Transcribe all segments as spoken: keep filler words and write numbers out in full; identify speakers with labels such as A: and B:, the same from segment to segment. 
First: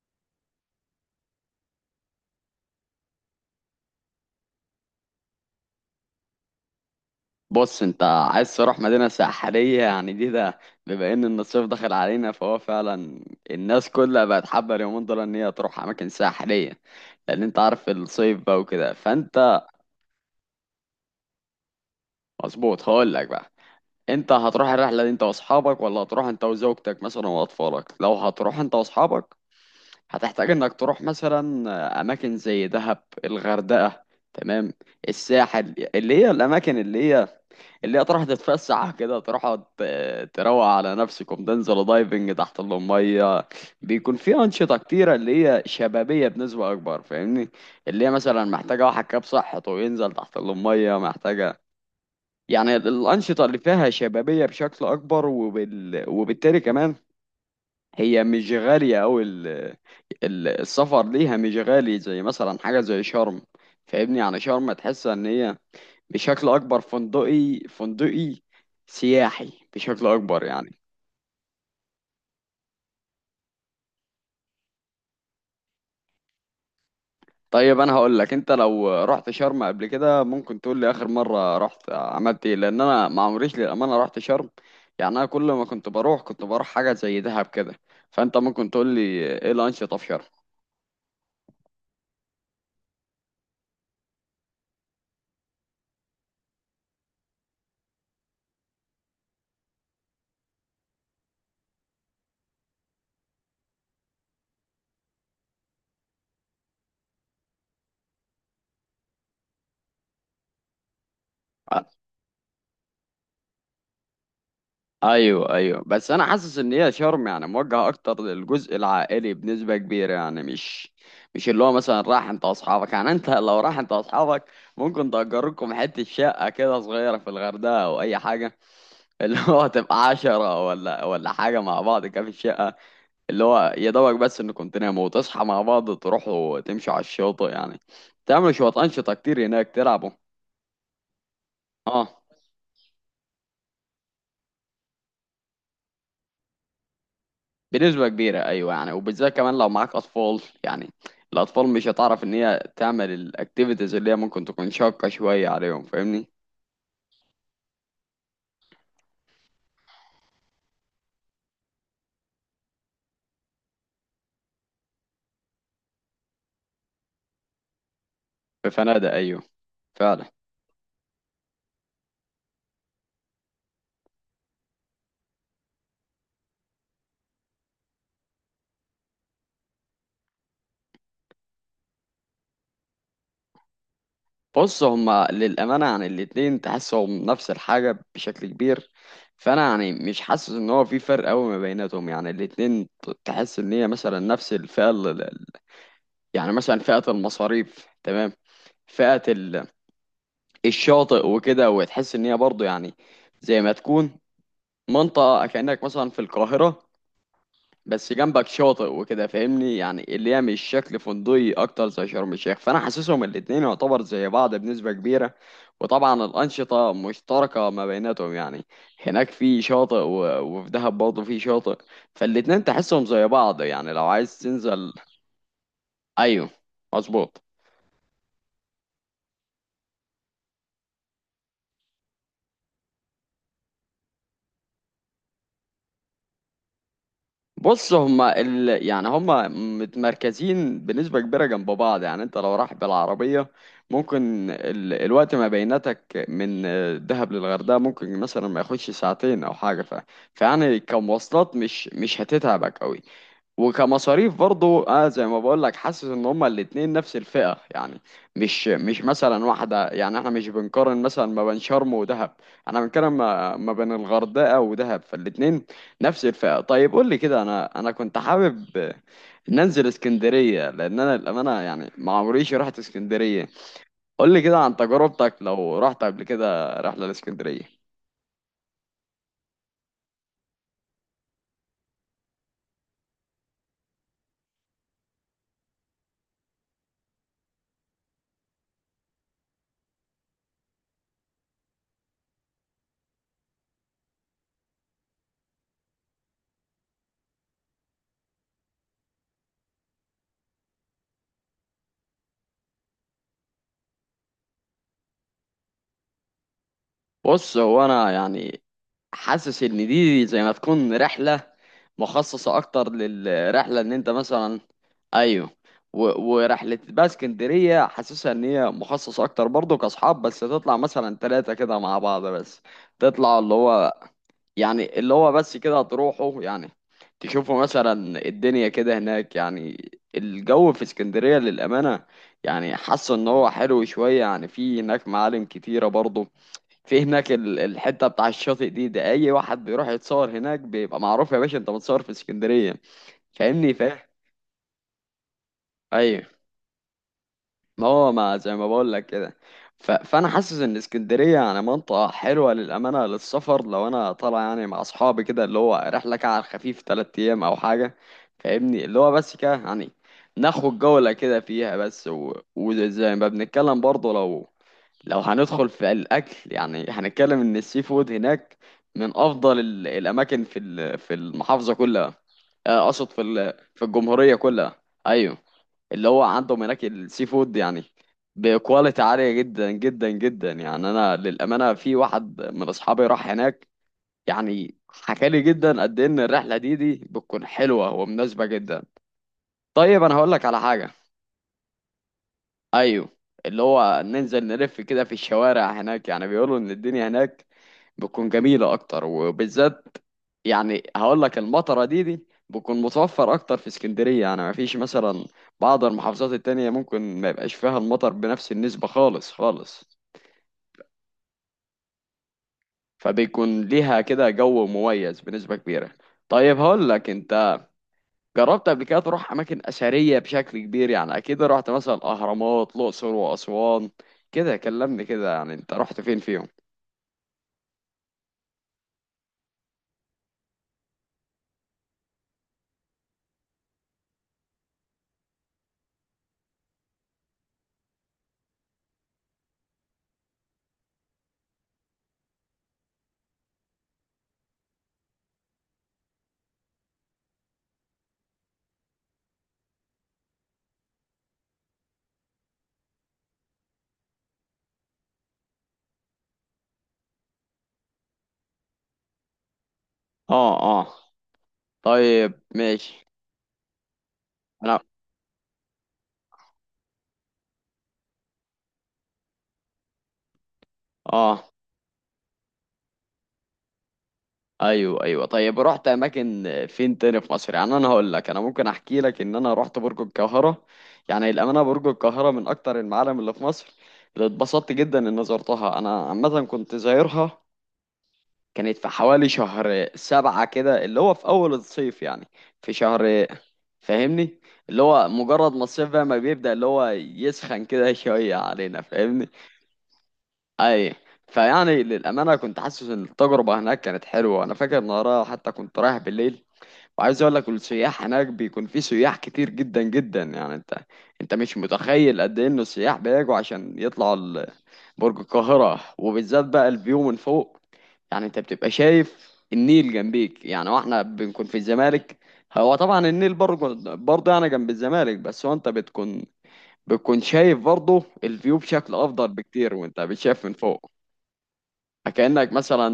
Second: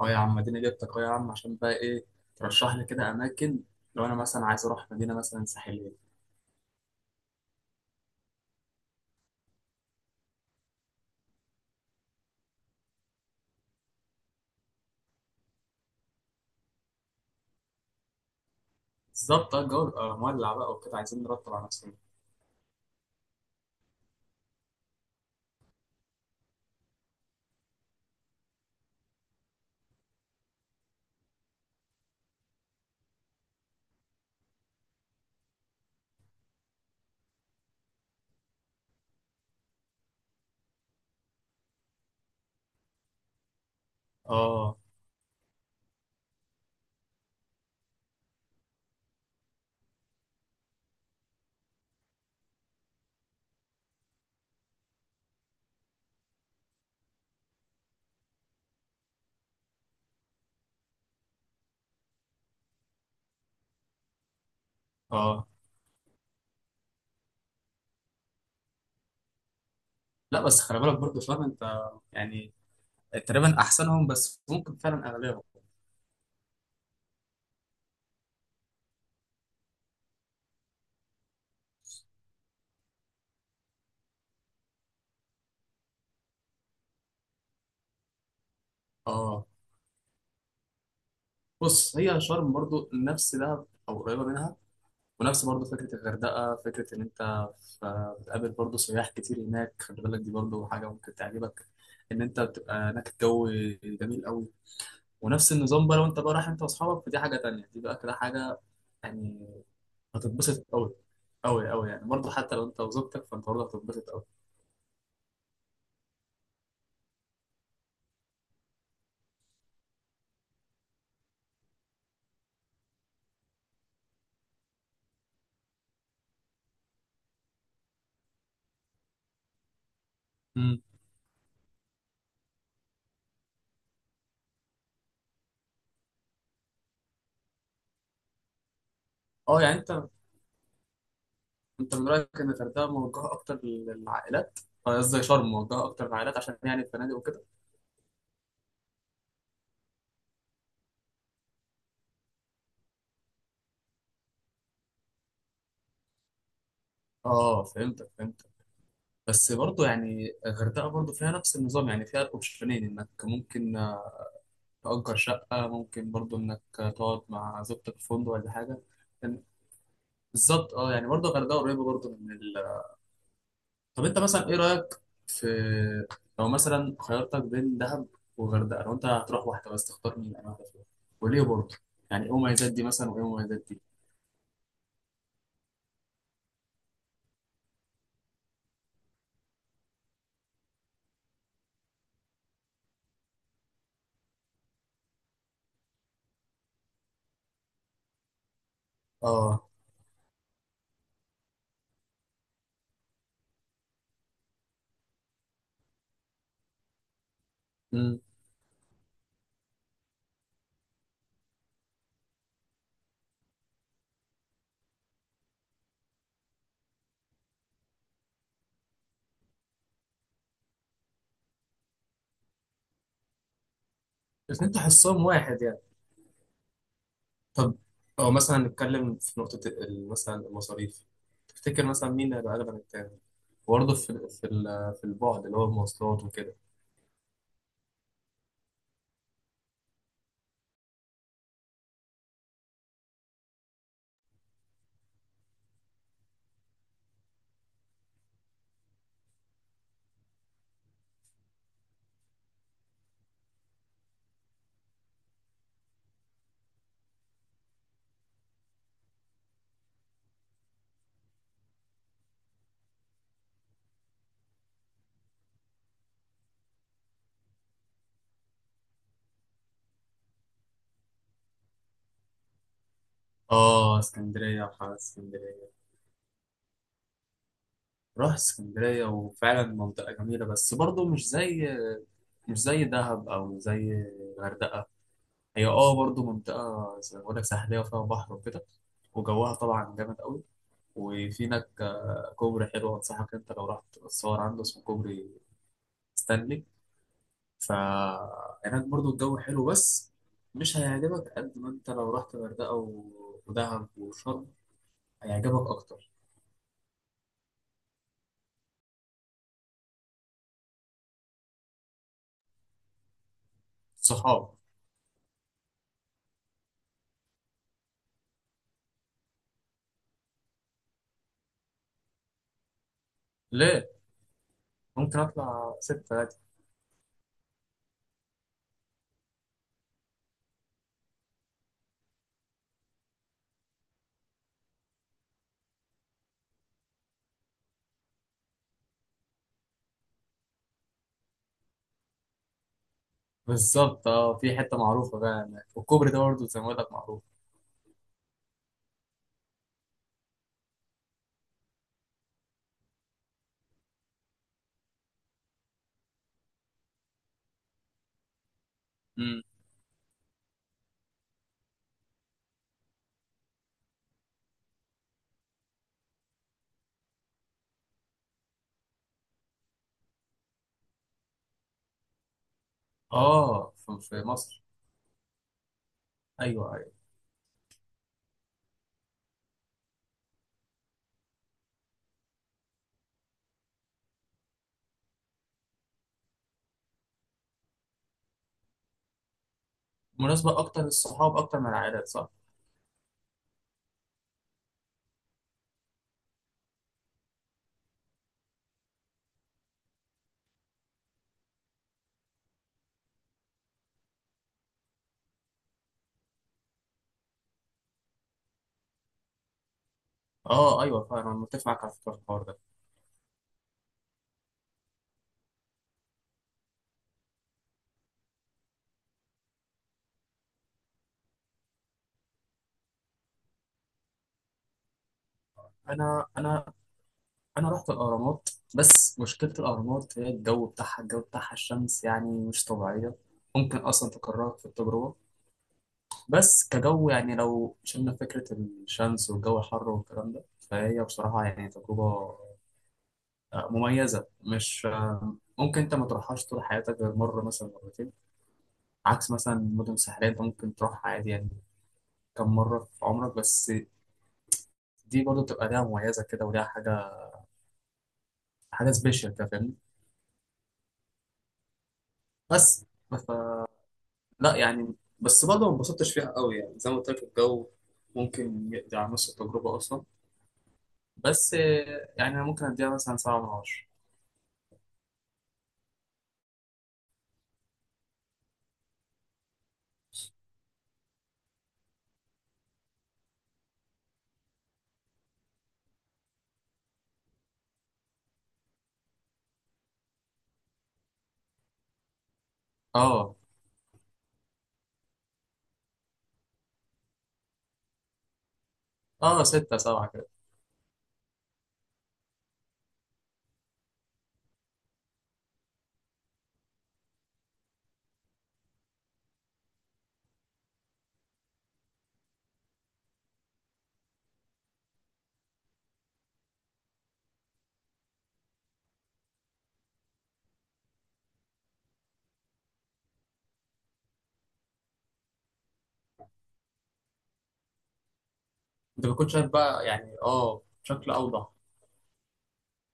A: اه يا عم اديني جبتك اه يا عم عشان بقى ايه. ترشح لي كده اماكن. لو انا مثلا عايز اروح مدينه مثلا ساحليه.
B: بص انت عايز تروح مدينة ساحلية، يعني دي ده بما ان إن الصيف دخل علينا، فهو فعلا الناس كلها بقت حابة اليومين دول ان هي تروح اماكن ساحلية، لان انت عارف الصيف بقى وكده
A: بالظبط اه،
B: فانت
A: الجو بيبقى مولع بقى وكده، عايزين نرتب على نفسنا.
B: مظبوط. هقول لك بقى، انت هتروح الرحلة دي انت واصحابك ولا هتروح انت وزوجتك مثلا واطفالك؟ لو هتروح انت واصحابك هتحتاج انك تروح مثلا اماكن زي دهب، الغردقة، تمام؟ الساحل، اللي هي الاماكن اللي هي اللي هي تروح تتفسح كده، تروح ت- تروق على نفسكم، تنزل دايفنج تحت المية. بيكون في
A: اه،
B: أنشطة كتيرة اللي هي شبابية بنسبة أكبر، فاهمني؟ اللي هي مثلا محتاجة واحد كاب صحته وينزل تحت المية، محتاجة يعني الأنشطة اللي فيها شبابية بشكل أكبر. وبال... وبالتالي كمان هي مش غالية أوي. ال- ال- السفر ليها مش غالي زي مثلا حاجة زي شرم. فاهمني؟ يعني شرم تحس إن
A: اه.
B: هي بشكل أكبر فندقي فندقي سياحي بشكل
A: لا
B: أكبر
A: بس
B: يعني.
A: خلي بالك برضه، فاهم انت يعني، تقريبا احسنهم بس ممكن فعلا اغلبهم.
B: طيب أنا هقول لك، أنت لو رحت شرم قبل كده ممكن تقول لي آخر مرة رحت عملت إيه؟ لأن أنا ما عمريش، للأمانة، رحت شرم. يعني أنا كل ما كنت بروح كنت بروح حاجة زي دهب كده، فأنت ممكن تقول لي
A: اه،
B: إيه الأنشطة في شرم.
A: بص هي شرم برضه نفس دهب او قريبه منها. ونفس برضه فكره الغردقه، فكره ان انت ف- بتقابل برضه سياح كتير هناك. خلي بالك دي برضه حاجه ممكن تعجبك، ان انت بتبقى هناك الجو جميل قوي. ونفس النظام بقى، لو انت بقى رايح انت واصحابك فدي حاجه تانية، دي بقى كده حاجه يعني هتتبسط قوي قوي قوي، يعني برضه حتى لو انت وزوجتك فانت برضه هتتبسط قوي.
B: ايوه ايوه، بس انا حاسس ان هي شرم يعني موجهه اكتر للجزء العائلي بنسبه كبيره، يعني مش مش اللي هو مثلا راح انت واصحابك. يعني انت لو راح انت واصحابك ممكن تأجر لكم حته شقه كده صغيره في الغردقه او اي حاجه، اللي هو تبقى عشرة
A: مم.
B: ولا ولا حاجه مع بعض كده في الشقه، اللي هو يا دوبك بس انكم تناموا وتصحى مع بعض، تروحوا تمشوا على الشاطئ، يعني تعملوا شويه انشطه كتير
A: اه
B: هناك،
A: يعني انت
B: تلعبوا.
A: انت من
B: اه،
A: رايك ان الغردقه موجهه اكتر للعائلات؟ آه، قصدي شرم موجهه اكتر للعائلات عشان يعني الفنادق وكده.
B: بنسبة كبيرة أيوة، يعني وبالذات كمان لو معاك أطفال، يعني الأطفال مش هتعرف إن هي تعمل الأكتيفيتيز اللي هي ممكن تكون شاقة شوية عليهم، فاهمني؟
A: اه، فهمتك فهمتك. بس برضه يعني الغردقه برضه فيها نفس النظام، يعني فيها الاوبشنين انك ممكن آه، تأجر شقه، ممكن برضه انك آه، تقعد مع زوجتك في فندق ولا
B: في
A: حاجه
B: فنادق أيوة،
A: يعني.
B: فعلا.
A: بالظبط اه، يعني برضه الغردقه قريبه برضه من. طب انت مثلا ايه رايك في، لو مثلا خيرتك بين دهب وغردقه لو انت هتروح واحده بس تختار مين؟ انا واحده فيهم، وليه برضه؟ يعني ايه مميزات دي مثلا وايه مميزات دي؟
B: بص هما للأمانة يعني الاتنين تحسهم نفس الحاجة بشكل كبير، فأنا يعني مش حاسس إن هو في فرق أوي ما بيناتهم. يعني الاتنين ت- تحس إن هي مثلا نفس الفئة. ال- ال- يعني مثلا فئة المصاريف، تمام؟ فئة
A: اه.
B: ال- الشاطئ وكده، وتحس إن هي برضه يعني زي ما تكون منطقة كأنك مثلا في القاهرة بس
A: امم
B: جنبك شاطئ وكده، فاهمني؟ يعني اللي هي مش شكل فندقي أكتر زي شرم الشيخ، فأنا حاسسهم الاتنين يعتبر زي بعض بنسبة كبيرة. وطبعا الأنشطة مشتركة ما بيناتهم، يعني هناك في شاطئ، و- وفي دهب برضه في شاطئ، فالاتنين تحسهم زي بعض، يعني لو عايز
A: الاثنين
B: تنزل.
A: تحسهم واحد يعني.
B: أيوه مظبوط.
A: طب او مثلا نتكلم في نقطه ال- مثلا المصاريف، تفتكر مثلا مين اللي هيبقى اغلى من التاني؟ برضه في في ال- في البعد اللي هو المواصلات وكده.
B: بص هما ال... يعني هما متمركزين بنسبة كبيرة جنب بعض، يعني انت لو رايح بالعربية ممكن ال... الوقت ما بينتك من آه، دهب للغردقة ممكن مثلا ما ياخدش ساعتين او حاجة. ف... فيعني كمواصلات مش مش هتتعبك قوي، وكمصاريف برضو اه زي ما بقول لك، حاسس ان هما الاتنين نفس الفئة، يعني مش مش مثلا واحدة. يعني احنا مش بنقارن مثلا ما بين شرم ودهب، انا بنتكلم ما, ما بين الغردقة ودهب، فالاتنين نفس الفئة. طيب قول لي كده، انا انا كنت حابب ننزل اسكندرية، لان انا الامانة يعني ما عمريش رحت اسكندرية.
A: اه،
B: قول لي كده
A: اسكندريه
B: عن
A: وحاجات
B: تجربتك
A: اسكندريه.
B: لو رحت قبل كده رحلة لاسكندرية.
A: رحت اسكندريه وفعلا منطقه جميله، بس برضه مش زي، مش زي دهب او زي الغردقه. هي اه برضو منطقه زي ما بقول لك ساحليه وفيها بحر وكده، وجوها طبعا جامد قوي. وفي هناك آه، كوبري حلو انصحك انت لو رحت تصور عنده، اسمه كوبري ستانلي. فهناك برضو الجو حلو، بس مش هيعجبك قد ما انت لو رحت الغردقه و- ودهب وشرم، هيعجبك اكتر.
B: بص هو انا يعني حاسس ان دي زي ما تكون رحله مخصصه اكتر للرحله ان انت
A: صحاب.
B: مثلا. ايوه. و- ورحله بقى اسكندريه حاسسها ان هي مخصصه اكتر برضه كاصحاب، بس تطلع مثلا ثلاثه كده مع بعض بس، تطلع اللي
A: ليه؟
B: هو يعني اللي
A: ممكن
B: هو بس
A: اطلع
B: كده،
A: ستة عادي.
B: تروحوا يعني تشوفوا مثلا الدنيا كده هناك. يعني الجو في اسكندريه للامانه يعني حاسه ان هو حلو شويه، يعني في هناك معالم كتيره برضه، في هناك ال- الحته بتاع الشاطئ دي ده اي واحد بيروح يتصور هناك بيبقى معروف، يا باشا انت متصور في اسكندريه، فاهمني؟ فاهم.
A: بالظبط اه، في حته معروفه بقى هناك، والكوبري ده
B: ايوه،
A: برضو زي ما بقول لك معروف.
B: ما هو ما زي ما بقول لك كده. ف... فانا حاسس ان اسكندريه يعني منطقه حلوه للامانه للسفر، لو انا طالع يعني مع اصحابي كده اللي هو رحله كده على الخفيف ثلاث ايام او حاجه، فاهمني؟ اللي هو بس كده يعني ناخد جوله كده فيها بس. و... وزي ما بنتكلم برضه، لو لو هندخل في الاكل، يعني هنتكلم ان السي فود هناك من افضل ال- الاماكن في ال- في المحافظه كلها، آه، اقصد في ال-
A: اه،
B: في
A: في في
B: الجمهوريه
A: مصر.
B: كلها، ايوه. اللي هو عندهم
A: ايوه،
B: هناك
A: ايوه.
B: السي فود يعني بكواليتي عاليه جدا جدا جدا. يعني انا للامانه في واحد من اصحابي راح هناك، يعني حكى لي جدا قد إيه ان الرحله دي دي بتكون حلوه ومناسبه جدا. طيب انا هقول لك
A: مناسبة
B: على
A: اكتر
B: حاجه،
A: للصحاب اكتر من العائلات، صح؟
B: ايوه، اللي هو ننزل نلف كده في الشوارع هناك. يعني بيقولوا ان الدنيا هناك بتكون جميلة اكتر، وبالذات يعني هقول لك المطرة دي دي بتكون متوفر اكتر في اسكندرية، يعني ما فيش مثلا بعض المحافظات التانية ممكن ما يبقاش فيها المطر بنفس النسبة خالص خالص.
A: اه ايوه، فعلا انا متفق معاك على فكرة في الحوار ده.
B: فبيكون ليها كده جو مميز بنسبة كبيرة. طيب هقول لك، انت جربت قبل كده تروح اماكن اثريه بشكل كبير؟ يعني اكيد رحت مثلا الاهرامات، الاقصر، واسوان. كده كلمني كده، يعني انت رحت فين
A: انا
B: فيهم؟
A: انا انا رحت الاهرامات. بس مشكلة الاهرامات هي الجو بتاعها، الجو بتاعها الشمس يعني مش طبيعية، ممكن اصلا تكرهك في التجربة. بس كجو يعني لو شلنا فكرة الشمس والجو الحر والكلام ده، فهي بصراحة يعني تجربة آه، مميزة. مش آه، ممكن انت ما تروحهاش طول حياتك غير مرة مثلا مرتين. عكس مثلا مدن ساحلية انت ممكن تروح عادي يعني كم مرة في عمرك بس. دي برضه بتبقى ليها مميزة كده، وليها حاجة، حاجة سبيشال كده فاهمني.
B: اه، اه، طيب
A: بس
B: ماشي،
A: ف... لا
B: انا
A: يعني بس برضه ما انبسطتش فيها قوي يعني، زي ما قلت لك الجو ممكن يقضي على نص التجربة أصلا.
B: اه.
A: بس آه، يعني أنا ممكن أديها مثلا سبعة من عشرة.
B: ايوه ايوه، طيب رحت اماكن فين تاني في مصر؟ يعني انا هقول لك، انا ممكن احكي لك ان انا رحت برج القاهره. يعني الامانه برج القاهره من اكتر المعالم اللي في مصر اللي اتبسطت جدا ان زرتها. انا عامه كنت زايرها، كانت في حوالي شهر سبعة كده، اللي هو في أول الصيف يعني، في شهر،
A: اه،
B: فاهمني؟ اللي هو مجرد ما الصيف بقى ما بيبدأ اللي هو يسخن كده شوية علينا، فاهمني؟
A: اه، ستة سبعة كده.
B: أي. فيعني للأمانة كنت حاسس إن التجربة هناك كانت حلوة. أنا فاكر إن وراها حتى كنت رايح بالليل، وعايز اقول لك السياح هناك بيكون في سياح كتير جدا جدا. يعني انت انت مش متخيل قد ايه ان السياح بيجوا عشان يطلعوا ال- برج القاهرة، وبالذات بقى الفيو من فوق. يعني انت بتبقى شايف النيل جنبيك، يعني واحنا بنكون في الزمالك. هو طبعا النيل برضه برضه يعني جنب الزمالك، بس هو انت بتكون بتكون شايف برضه الفيو بشكل
A: أنت
B: افضل
A: بتكون شايف
B: بكتير،
A: بقى
B: وانت
A: يعني
B: بتشاف من
A: اه
B: فوق،
A: بشكل أوضح.
B: كأنك مثلا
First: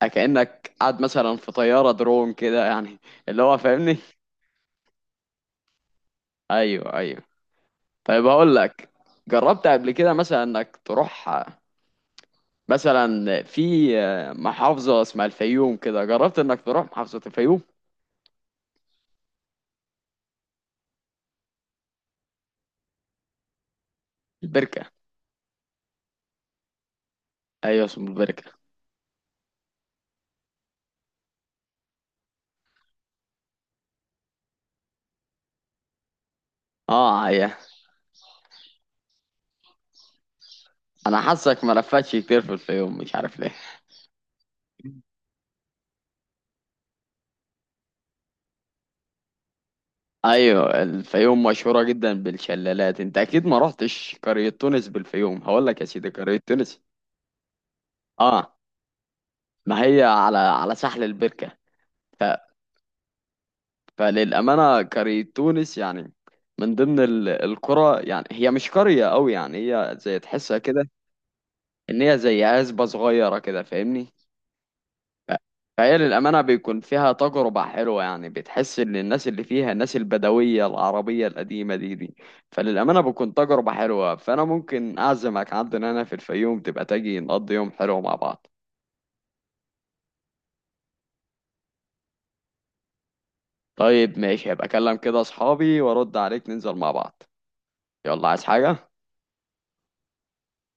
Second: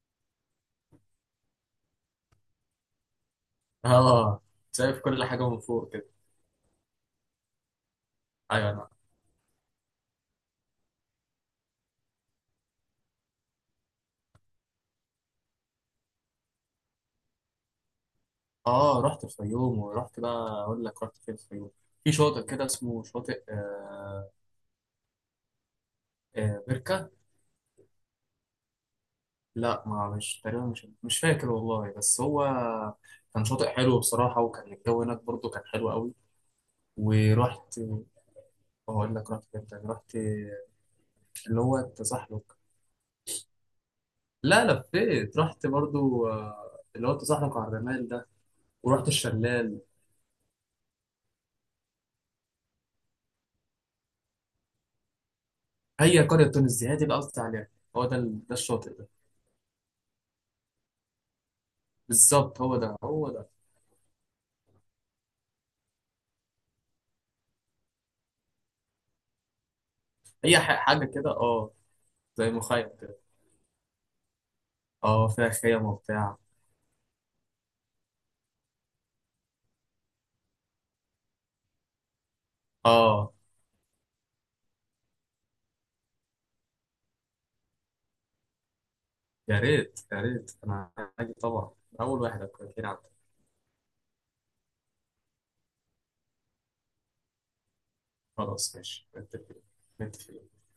B: كأنك قاعد مثلا في طيارة درون كده يعني، اللي هو فاهمني.
A: اه، شايف كل حاجة من فوق كده.
B: ايوه ايوه. طيب هقول
A: أيوة
B: لك،
A: أنا.
B: جربت قبل كده مثلا انك تروح مثلا في محافظة اسمها الفيوم كده؟ جربت انك تروح محافظة الفيوم؟
A: اه، رحت الفيوم ورحت بقى أقول لك رحت فين الفيوم. في شاطئ كده اسمه شاطئ آه.
B: البركة.
A: آه، بركة.
B: ايوه اسم البركة.
A: لا، ما مش تقريبا، مش مش فاكر والله، بس هو كان شاطئ حلو بصراحة، وكان الجو هناك برضه كان حلو قوي.
B: اه، ايوه،
A: ورحت، هقول لك رحت فين تاني. رحت
B: انا
A: اللي
B: حاسك ما
A: هو
B: لفتش كتير في
A: التزحلق.
B: الفيوم، مش عارف ليه.
A: لا لفيت، رحت برضه آه، اللي هو التزحلق على الرمال ده، ورحت الشلال.
B: ايوه، الفيوم مشهورة جدا بالشلالات، انت اكيد ما رحتش قرية تونس بالفيوم. هقول لك يا سيدي،
A: هي
B: قرية
A: قرية تونس
B: تونس،
A: دي هي دي اللي قصدي عليها، هو ده ال- ده
B: اه،
A: الشاطئ ده.
B: ما هي على على ساحل البركة.
A: بالظبط، هو ده هو ده.
B: فللأمانة قرية تونس يعني من ضمن ال- القرى، يعني هي مش قرية أوي، يعني هي زي تحسها
A: هي ح-
B: كده
A: حاجة كده اه،
B: إن هي زي
A: زي
B: عزبة
A: مخيم كده،
B: صغيرة كده، فاهمني؟
A: اه
B: ف-
A: فيها خيم
B: فهي
A: وبتاع.
B: للأمانة بيكون فيها تجربة حلوة. يعني بتحس إن الناس اللي فيها الناس البدوية العربية القديمة دي دي. فللأمانة
A: اه،
B: بتكون تجربة حلوة. فأنا ممكن أعزمك عندنا هنا في الفيوم، تبقى تجي نقضي يوم حلو مع بعض.
A: يا ريت يا ريت، انا هاجي طبعا، اول واحد هكون.
B: طيب ماشي، هبقى أكلم كده أصحابي وأرد عليك ننزل مع بعض. يلا عايز
A: خلاص
B: حاجة؟
A: ماشي نتفق، نتفق.